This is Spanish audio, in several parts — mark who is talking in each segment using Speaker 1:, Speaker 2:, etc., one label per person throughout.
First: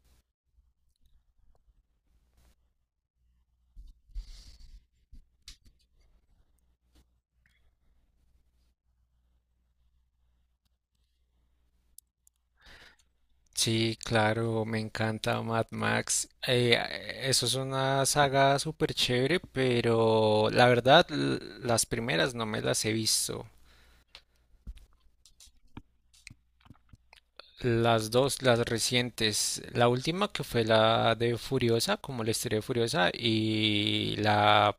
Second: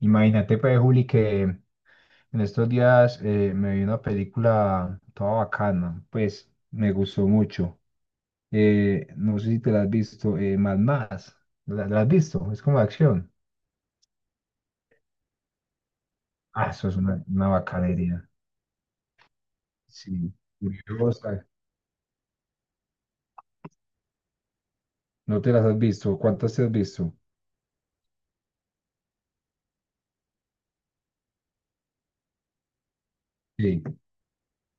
Speaker 1: Imagínate, pues, Juli, que en estos días me vi una película toda bacana, pues me gustó mucho. No sé si te la has visto, Mad Max. ¿La has visto? Es como de acción.
Speaker 2: Sí, claro, me encanta Mad Max.
Speaker 1: Ah,
Speaker 2: Eh,
Speaker 1: eso es
Speaker 2: eh,
Speaker 1: una,
Speaker 2: eso
Speaker 1: una
Speaker 2: es una
Speaker 1: bacanería.
Speaker 2: saga súper chévere,
Speaker 1: Sí,
Speaker 2: pero la verdad,
Speaker 1: curiosa.
Speaker 2: las primeras no me las he visto.
Speaker 1: ¿No te las has visto? ¿Cuántas te has visto?
Speaker 2: Las dos, las recientes. La última que fue la de Furiosa, como la historia de Furiosa,
Speaker 1: Sí,
Speaker 2: y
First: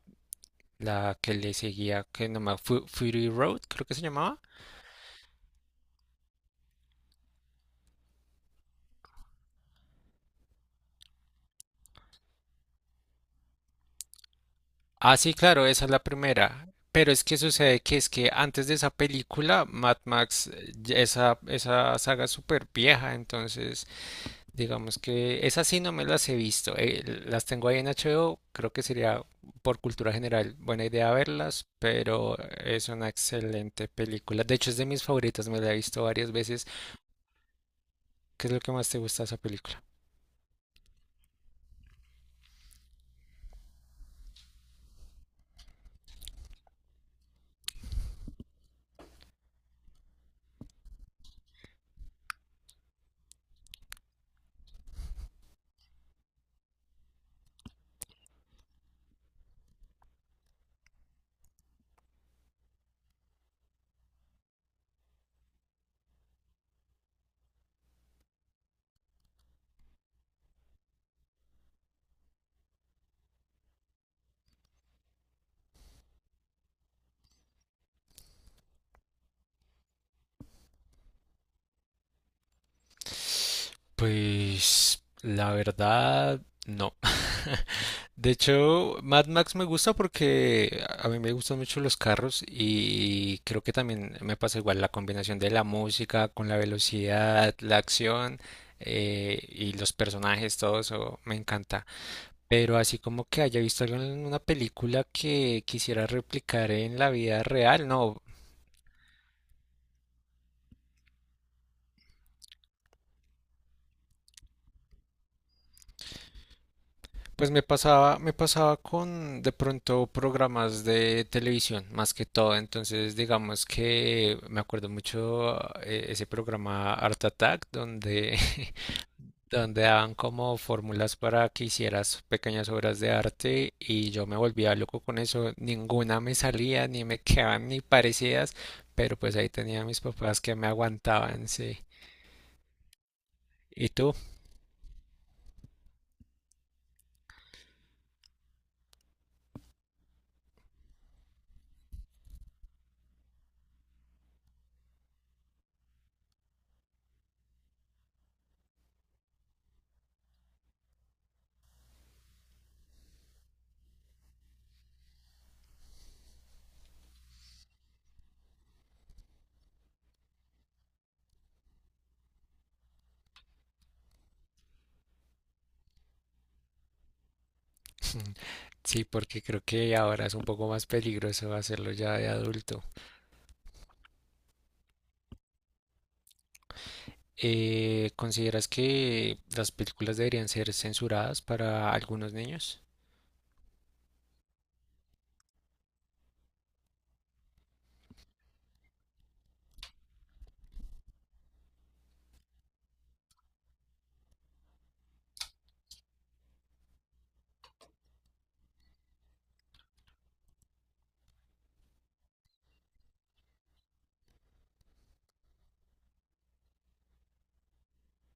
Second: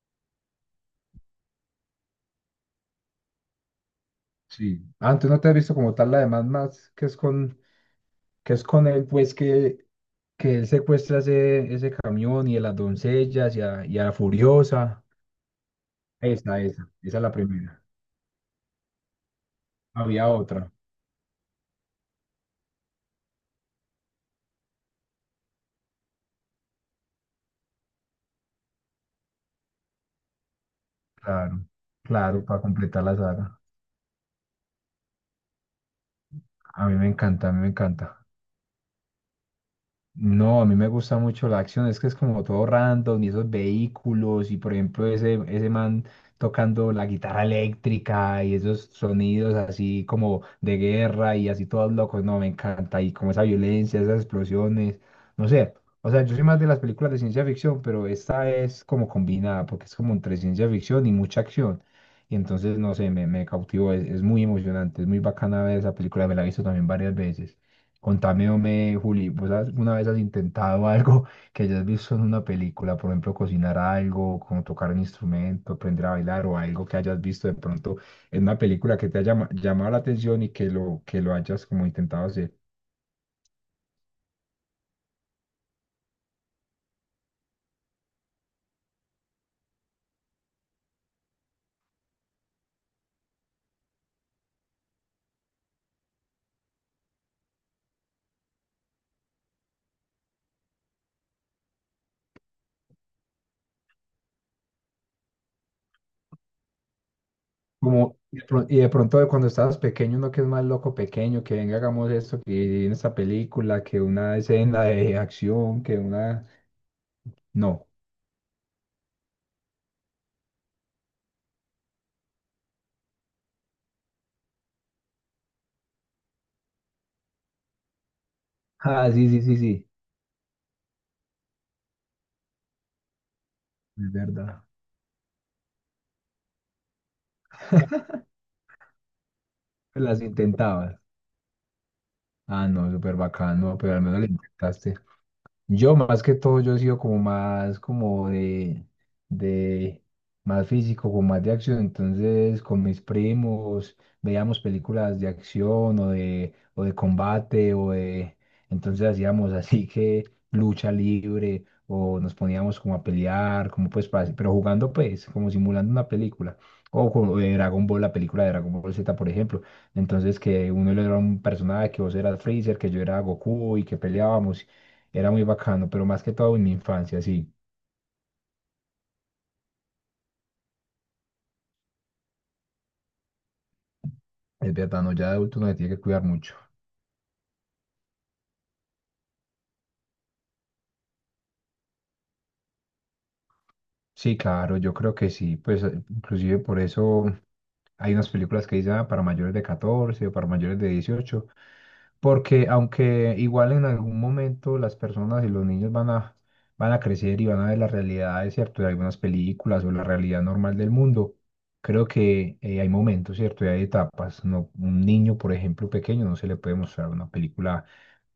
Speaker 2: la que le seguía, que no me... Fury Road, creo que se llamaba.
Speaker 1: sí. Antes no te has visto como tal la de Mad Max, que es con él, pues que él secuestra ese camión y a las doncellas y a la Furiosa.
Speaker 2: Ah, sí, claro, esa es la
Speaker 1: Esa,
Speaker 2: primera.
Speaker 1: esa,
Speaker 2: Pero
Speaker 1: esa es
Speaker 2: es
Speaker 1: la
Speaker 2: que sucede
Speaker 1: primera.
Speaker 2: que es que antes de esa película, Mad
Speaker 1: Había
Speaker 2: Max,
Speaker 1: otra,
Speaker 2: ya esa saga es súper vieja, entonces digamos que esas sí no me las he visto. Las tengo ahí en HBO, creo que sería por cultura general buena idea
Speaker 1: claro,
Speaker 2: verlas, pero
Speaker 1: claro, para
Speaker 2: es
Speaker 1: completar
Speaker 2: una
Speaker 1: la saga.
Speaker 2: excelente película. De hecho, es de mis favoritas, me la he visto varias veces.
Speaker 1: A mí me encanta, a mí me encanta.
Speaker 2: ¿Qué es lo que más te gusta de esa película?
Speaker 1: No, a mí me gusta mucho la acción, es que es como todo random y esos vehículos y por ejemplo ese man tocando la guitarra eléctrica y esos sonidos así como de guerra y así todos locos, no, me encanta y como esa violencia, esas explosiones, no sé, o sea, yo soy más de las películas de ciencia ficción, pero esta es como combinada porque es como entre ciencia ficción y mucha acción y entonces no sé, me cautivó, es muy emocionante, es muy bacana ver esa película, me la he visto también varias veces. Contame, hombre, Juli, alguna vez has intentado algo que hayas visto en una película? Por ejemplo, cocinar algo, como tocar un instrumento, aprender a bailar o algo que hayas visto de pronto en una película que te haya llamado la atención y que lo hayas como intentado hacer.
Speaker 2: Pues la verdad, no. De hecho, Mad Max me gusta porque a mí me gustan mucho los carros y creo que también me pasa igual la combinación de la música con la velocidad, la acción y los personajes, todo eso me encanta. Pero así como que haya visto algo en una película que quisiera replicar en la vida real,
Speaker 1: Como,
Speaker 2: no.
Speaker 1: y de pronto de cuando estabas pequeño, uno que es más loco pequeño, que venga, hagamos esto, que en esta película, que una escena de acción, que una...
Speaker 2: Pues
Speaker 1: No.
Speaker 2: me pasaba con de pronto programas de televisión, más que todo. Entonces, digamos que me acuerdo mucho ese programa Art Attack, donde,
Speaker 1: Ah, sí, sí, sí,
Speaker 2: donde
Speaker 1: sí,
Speaker 2: daban como fórmulas para que hicieras pequeñas obras de arte y
Speaker 1: es
Speaker 2: yo me
Speaker 1: verdad.
Speaker 2: volvía loco con eso. Ninguna me salía, ni me quedaban ni parecidas, pero pues ahí tenía a mis
Speaker 1: Las
Speaker 2: papás que me
Speaker 1: intentaba.
Speaker 2: aguantaban, sí.
Speaker 1: Ah, no, súper bacano,
Speaker 2: ¿Y
Speaker 1: pero al
Speaker 2: tú?
Speaker 1: menos le intentaste. Yo más que todo, yo he sido como más como de más físico, como más de acción. Entonces, con mis primos veíamos películas de acción o de combate o de... Entonces hacíamos así que lucha libre o nos poníamos como a pelear, como pues, pero jugando pues, como simulando una película. O como de Dragon Ball, la película de Dragon Ball Z, por ejemplo. Entonces, que uno era un personaje, que vos eras Freezer, que yo era Goku y que peleábamos era muy bacano, pero más que todo en mi infancia, sí.
Speaker 2: Sí, porque creo que ahora es un poco más peligroso hacerlo ya de adulto.
Speaker 1: Es verdad, no, ya de adulto uno se tiene que cuidar mucho.
Speaker 2: ¿consideras que las películas deberían ser censuradas para algunos niños?
Speaker 1: Sí, claro, yo creo que sí, pues inclusive por eso hay unas películas que dicen: "Ah, para mayores de 14 o para mayores de 18", porque aunque igual en algún momento las personas y los niños van a crecer y van a ver las realidades, cierto, de algunas películas o la realidad normal del mundo, creo que hay momentos, cierto, y hay etapas, no, un niño, por ejemplo, pequeño, no se le puede mostrar una película,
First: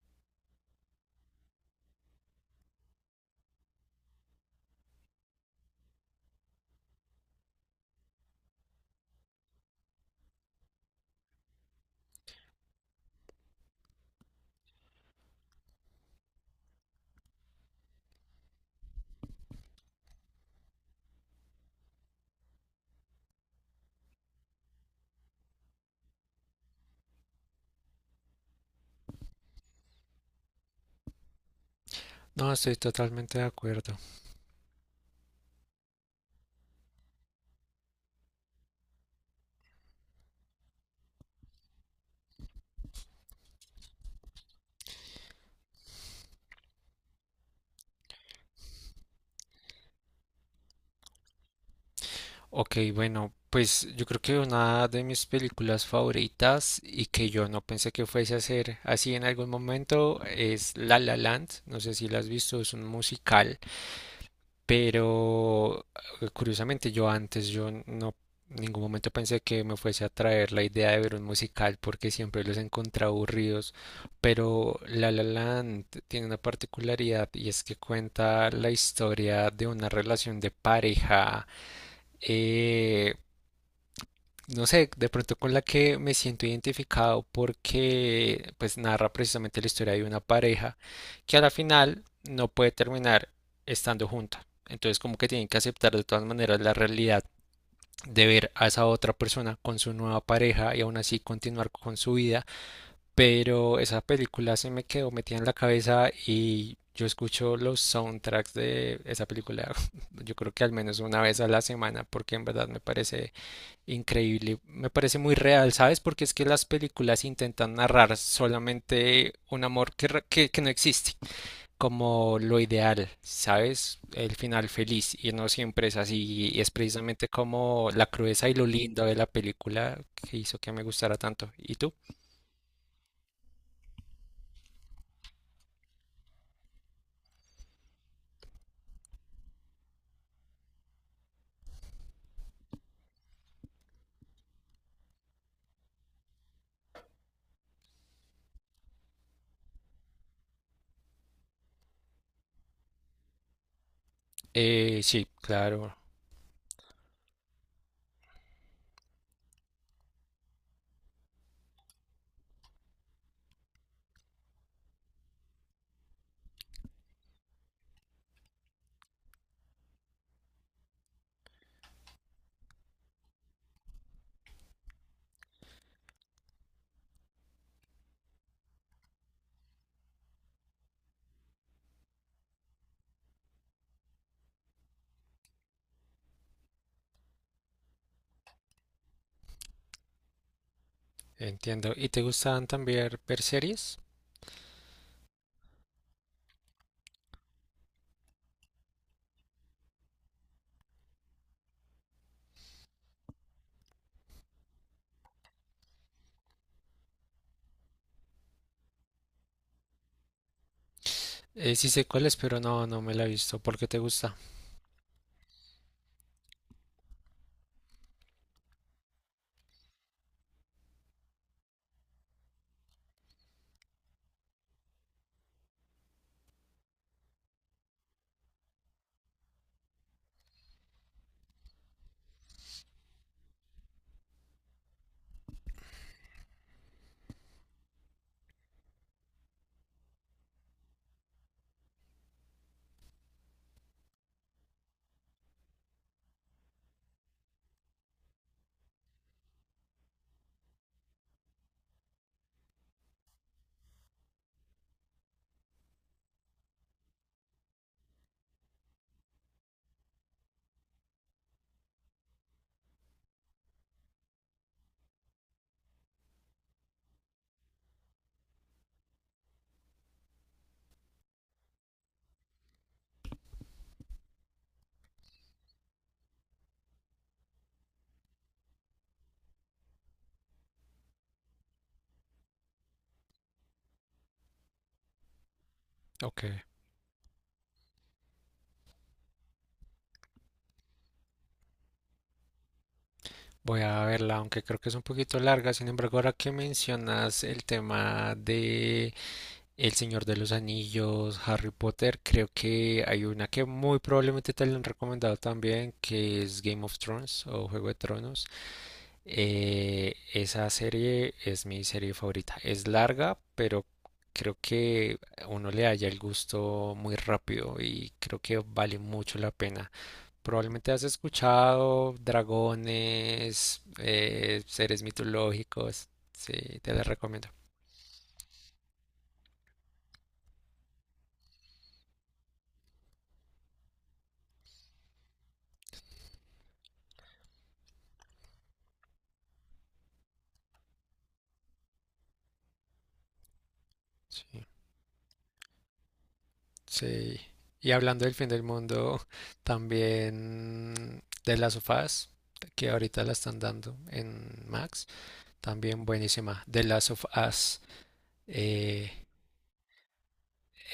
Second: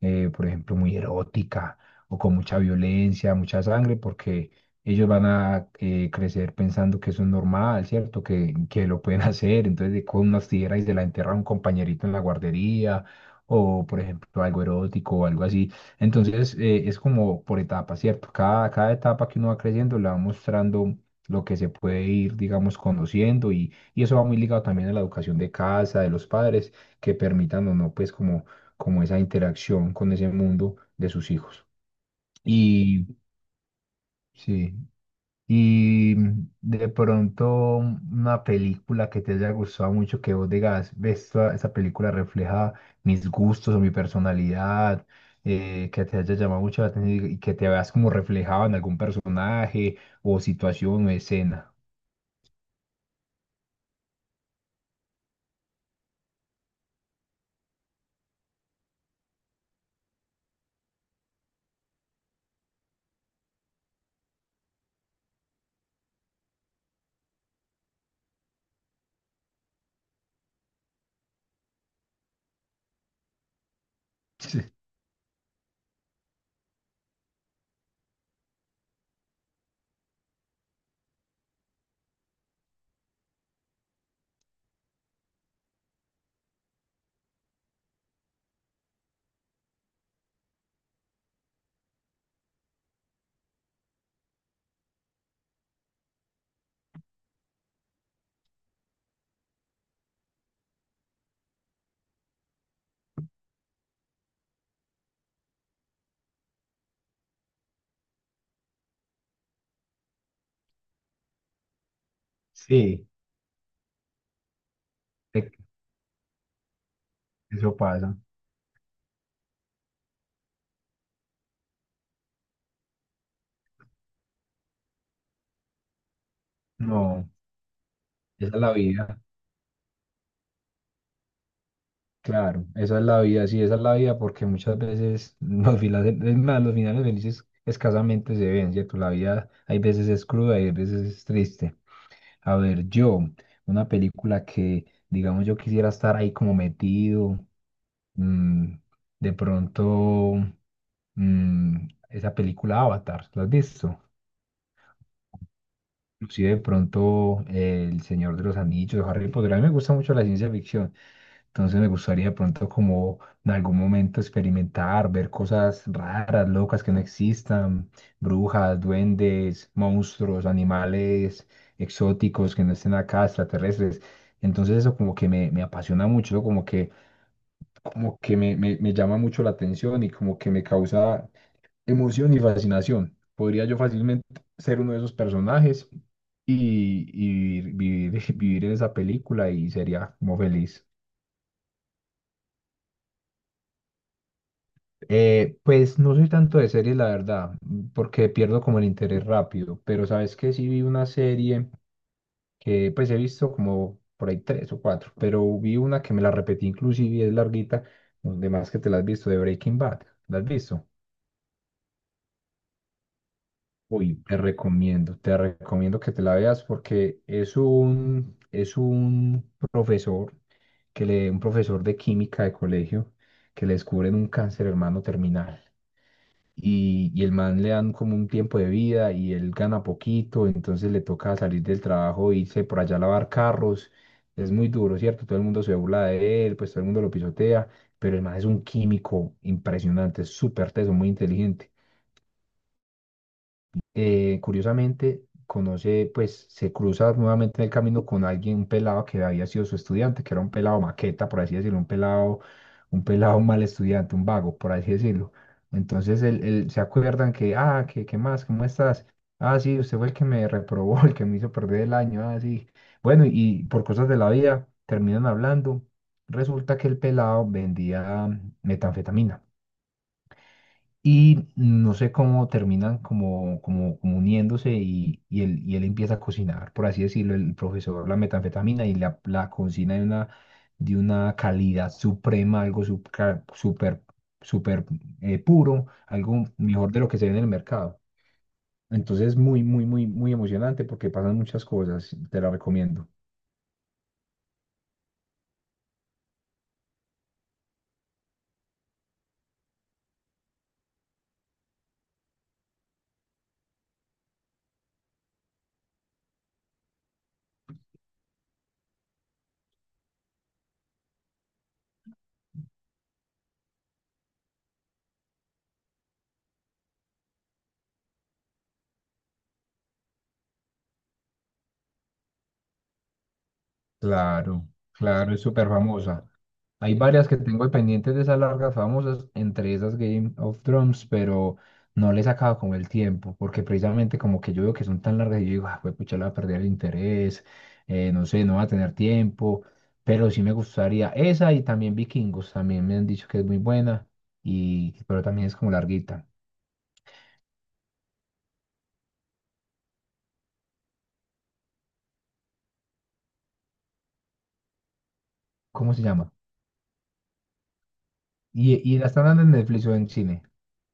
Speaker 1: por ejemplo, muy erótica o con mucha violencia, mucha sangre, porque ellos van a crecer pensando que eso es normal, ¿cierto? Que lo pueden hacer. Entonces, de con unas tijeras y se la enterra a un compañerito en la guardería, o por ejemplo, algo erótico o algo así. Entonces, es como por etapas, ¿cierto? Cada etapa que uno va creciendo le va mostrando lo que se puede ir, digamos, conociendo y eso va muy ligado también a la educación de casa, de los padres, que permitan o no, pues, como, como esa interacción con ese mundo de sus hijos.
Speaker 2: No, estoy
Speaker 1: Y
Speaker 2: totalmente de acuerdo.
Speaker 1: sí. Y de pronto una película que te haya gustado mucho, que vos digas, ves, esta película refleja mis gustos o mi personalidad, que te haya llamado mucho la atención y que te veas como reflejado en algún personaje o situación o escena.
Speaker 2: Ok, bueno, pues yo creo que una de mis películas favoritas y que yo no pensé que fuese a ser así en algún momento es La La Land. No sé si la has visto, es un musical. Pero curiosamente yo antes, yo no en ningún momento pensé que me fuese a traer la idea de ver un musical porque siempre los he encontrado aburridos, pero La La Land tiene una particularidad y es que cuenta la historia de una relación de pareja eh, no sé, de pronto con la que me siento identificado porque pues narra precisamente la historia de una pareja que a la final no puede terminar estando junta. Entonces como que tienen que aceptar de todas maneras la realidad de ver a esa otra persona con su nueva pareja y aún así continuar con su vida. Pero esa película se me quedó metida en la cabeza y yo escucho los soundtracks de esa película yo creo que al menos una vez a la semana porque en verdad
Speaker 1: Sí,
Speaker 2: me
Speaker 1: sí,
Speaker 2: parece increíble. Me parece muy
Speaker 1: e-
Speaker 2: real, ¿sabes? Porque es que las películas intentan
Speaker 1: eso pasa.
Speaker 2: narrar solamente un amor que, que no existe, como lo ideal, ¿sabes? El final feliz, y no siempre es así, y es precisamente
Speaker 1: No,
Speaker 2: como la crudeza y
Speaker 1: esa es
Speaker 2: lo
Speaker 1: la
Speaker 2: lindo de
Speaker 1: vida.
Speaker 2: la película que hizo que me gustara tanto. ¿Y tú?
Speaker 1: Claro, esa es la vida, sí, esa es la vida, porque muchas veces los finales, es más, los finales felices escasamente se ven, ¿cierto? La vida hay veces es cruda y hay veces es triste. A ver, yo, una película que, digamos, yo quisiera estar ahí como metido, mm, de pronto, mm, esa película Avatar, ¿la has visto?
Speaker 2: Sí, claro,
Speaker 1: Inclusive de pronto El Señor de los Anillos, Harry Potter, a mí me gusta mucho la ciencia ficción, entonces me gustaría de pronto como en algún momento experimentar, ver cosas raras, locas que no existan, brujas, duendes, monstruos, animales exóticos que no estén acá, extraterrestres. Entonces eso como que me, apasiona mucho, ¿no? Como que me llama mucho la atención y como que me causa emoción y fascinación. Podría yo fácilmente ser uno de esos personajes y vivir, vivir en esa película y sería como feliz.
Speaker 2: entiendo. ¿Y te gustan también ver series?
Speaker 1: Pues no soy tanto de series, la verdad, porque pierdo como el interés rápido, pero sabes que sí vi una serie que pues he visto como por ahí tres o cuatro, pero vi una que me la repetí inclusive y es larguita, donde más que te la has visto de Breaking Bad, ¿la has visto?
Speaker 2: Sí sé cuáles, pero no, no me la he visto. ¿Por qué te
Speaker 1: Uy,
Speaker 2: gusta?
Speaker 1: te recomiendo, te recomiendo que te la veas porque es un profesor, que le, un profesor de química de colegio que le descubren un cáncer hermano terminal, y el man le dan como un tiempo de vida y él gana poquito, entonces le toca salir del trabajo e irse por allá a lavar carros. Es muy duro, ¿cierto? Todo el mundo se burla de él, pues todo el mundo lo pisotea, pero el man es un químico impresionante, es súper teso, muy inteligente, curiosamente, conoce, pues se cruza nuevamente en el camino con alguien, un pelado que había sido su estudiante, que era un pelado maqueta, por así decirlo, un pelado mal estudiante, un vago, por así decirlo. Entonces él, se acuerdan que, ah, ¿qué más? ¿Cómo estás? Ah, sí, usted fue el que me reprobó, el que me hizo perder el año, ah, sí. Bueno, y por cosas de la vida terminan hablando. Resulta que el pelado vendía metanfetamina. Y no sé cómo terminan como, como uniéndose y él empieza a cocinar, por así decirlo, el profesor, la metanfetamina y la cocina de una calidad suprema, algo súper, súper, súper puro,
Speaker 2: Ok.
Speaker 1: algo mejor de lo que se ve en el mercado. Entonces, muy, muy, muy, muy emocionante porque pasan muchas cosas, te la recomiendo.
Speaker 2: Voy a verla, aunque creo que es un poquito larga. Sin embargo, ahora que mencionas el tema de El Señor de los Anillos, Harry Potter, creo que hay una que muy probablemente te la han recomendado también, que es Game of Thrones o Juego de Tronos. Esa serie es mi serie favorita. Es larga, pero creo que uno le halla el gusto muy rápido y creo que vale mucho la pena. Probablemente has escuchado dragones,
Speaker 1: Claro,
Speaker 2: seres
Speaker 1: claro, es súper
Speaker 2: mitológicos.
Speaker 1: famosa.
Speaker 2: Sí, te
Speaker 1: Hay
Speaker 2: las
Speaker 1: varias que
Speaker 2: recomiendo.
Speaker 1: tengo ahí pendientes de esas largas famosas, entre esas Game of Thrones, pero no les he sacado como el tiempo, porque precisamente como que yo veo que son tan largas y yo digo, ah, pues pucha, le voy a perder el interés, no sé, no va a tener tiempo, pero sí me gustaría esa y también Vikingos, también me han dicho que es muy buena,
Speaker 2: Sí,
Speaker 1: y, pero también es como larguita.
Speaker 2: sí. Y hablando del fin del mundo, también de las sofás, que ahorita la están dando en Max,
Speaker 1: ¿Cómo se
Speaker 2: también
Speaker 1: llama?
Speaker 2: buenísima. De las sofás
Speaker 1: ¿Y la están dando en Netflix o en cine?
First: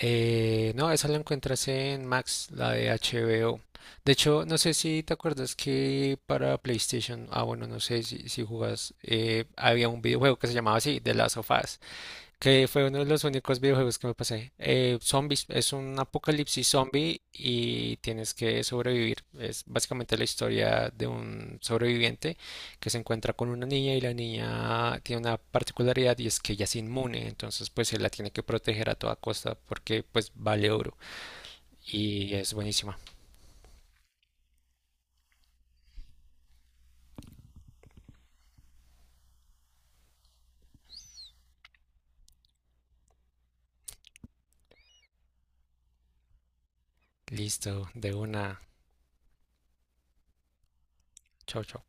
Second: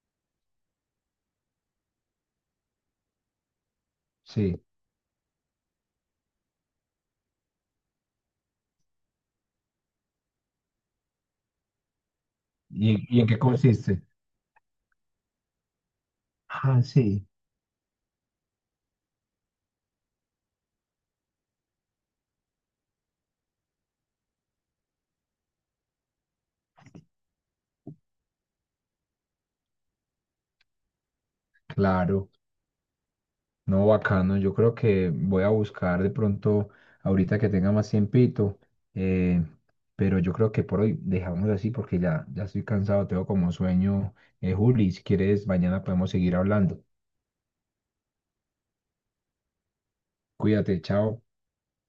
Speaker 2: No, esa la encuentras en Max, la de HBO. De hecho, no
Speaker 1: Sí.
Speaker 2: sé si te acuerdas que para PlayStation, ah, bueno, no sé si, si jugas, había un videojuego que se llamaba así, The Last of Us que fue uno de
Speaker 1: ¿Y
Speaker 2: los
Speaker 1: en qué
Speaker 2: únicos videojuegos
Speaker 1: consiste?
Speaker 2: que me pasé. Zombies, es un apocalipsis
Speaker 1: Ah,
Speaker 2: zombie
Speaker 1: sí.
Speaker 2: y tienes que sobrevivir. Es básicamente la historia de un sobreviviente que se encuentra con una niña y la niña tiene una particularidad y es que ella es inmune, entonces pues él la tiene que proteger a toda costa porque pues vale oro
Speaker 1: Claro.
Speaker 2: y es buenísima.
Speaker 1: No, bacano. Yo creo que voy a buscar de pronto, ahorita que tenga más tiempito, eh, pero yo creo que por hoy dejamos así porque ya, ya estoy cansado, tengo como sueño. Juli, si quieres, mañana podemos seguir hablando.
Speaker 2: Listo, de una.
Speaker 1: Cuídate, chao.
Speaker 2: Chao, chao.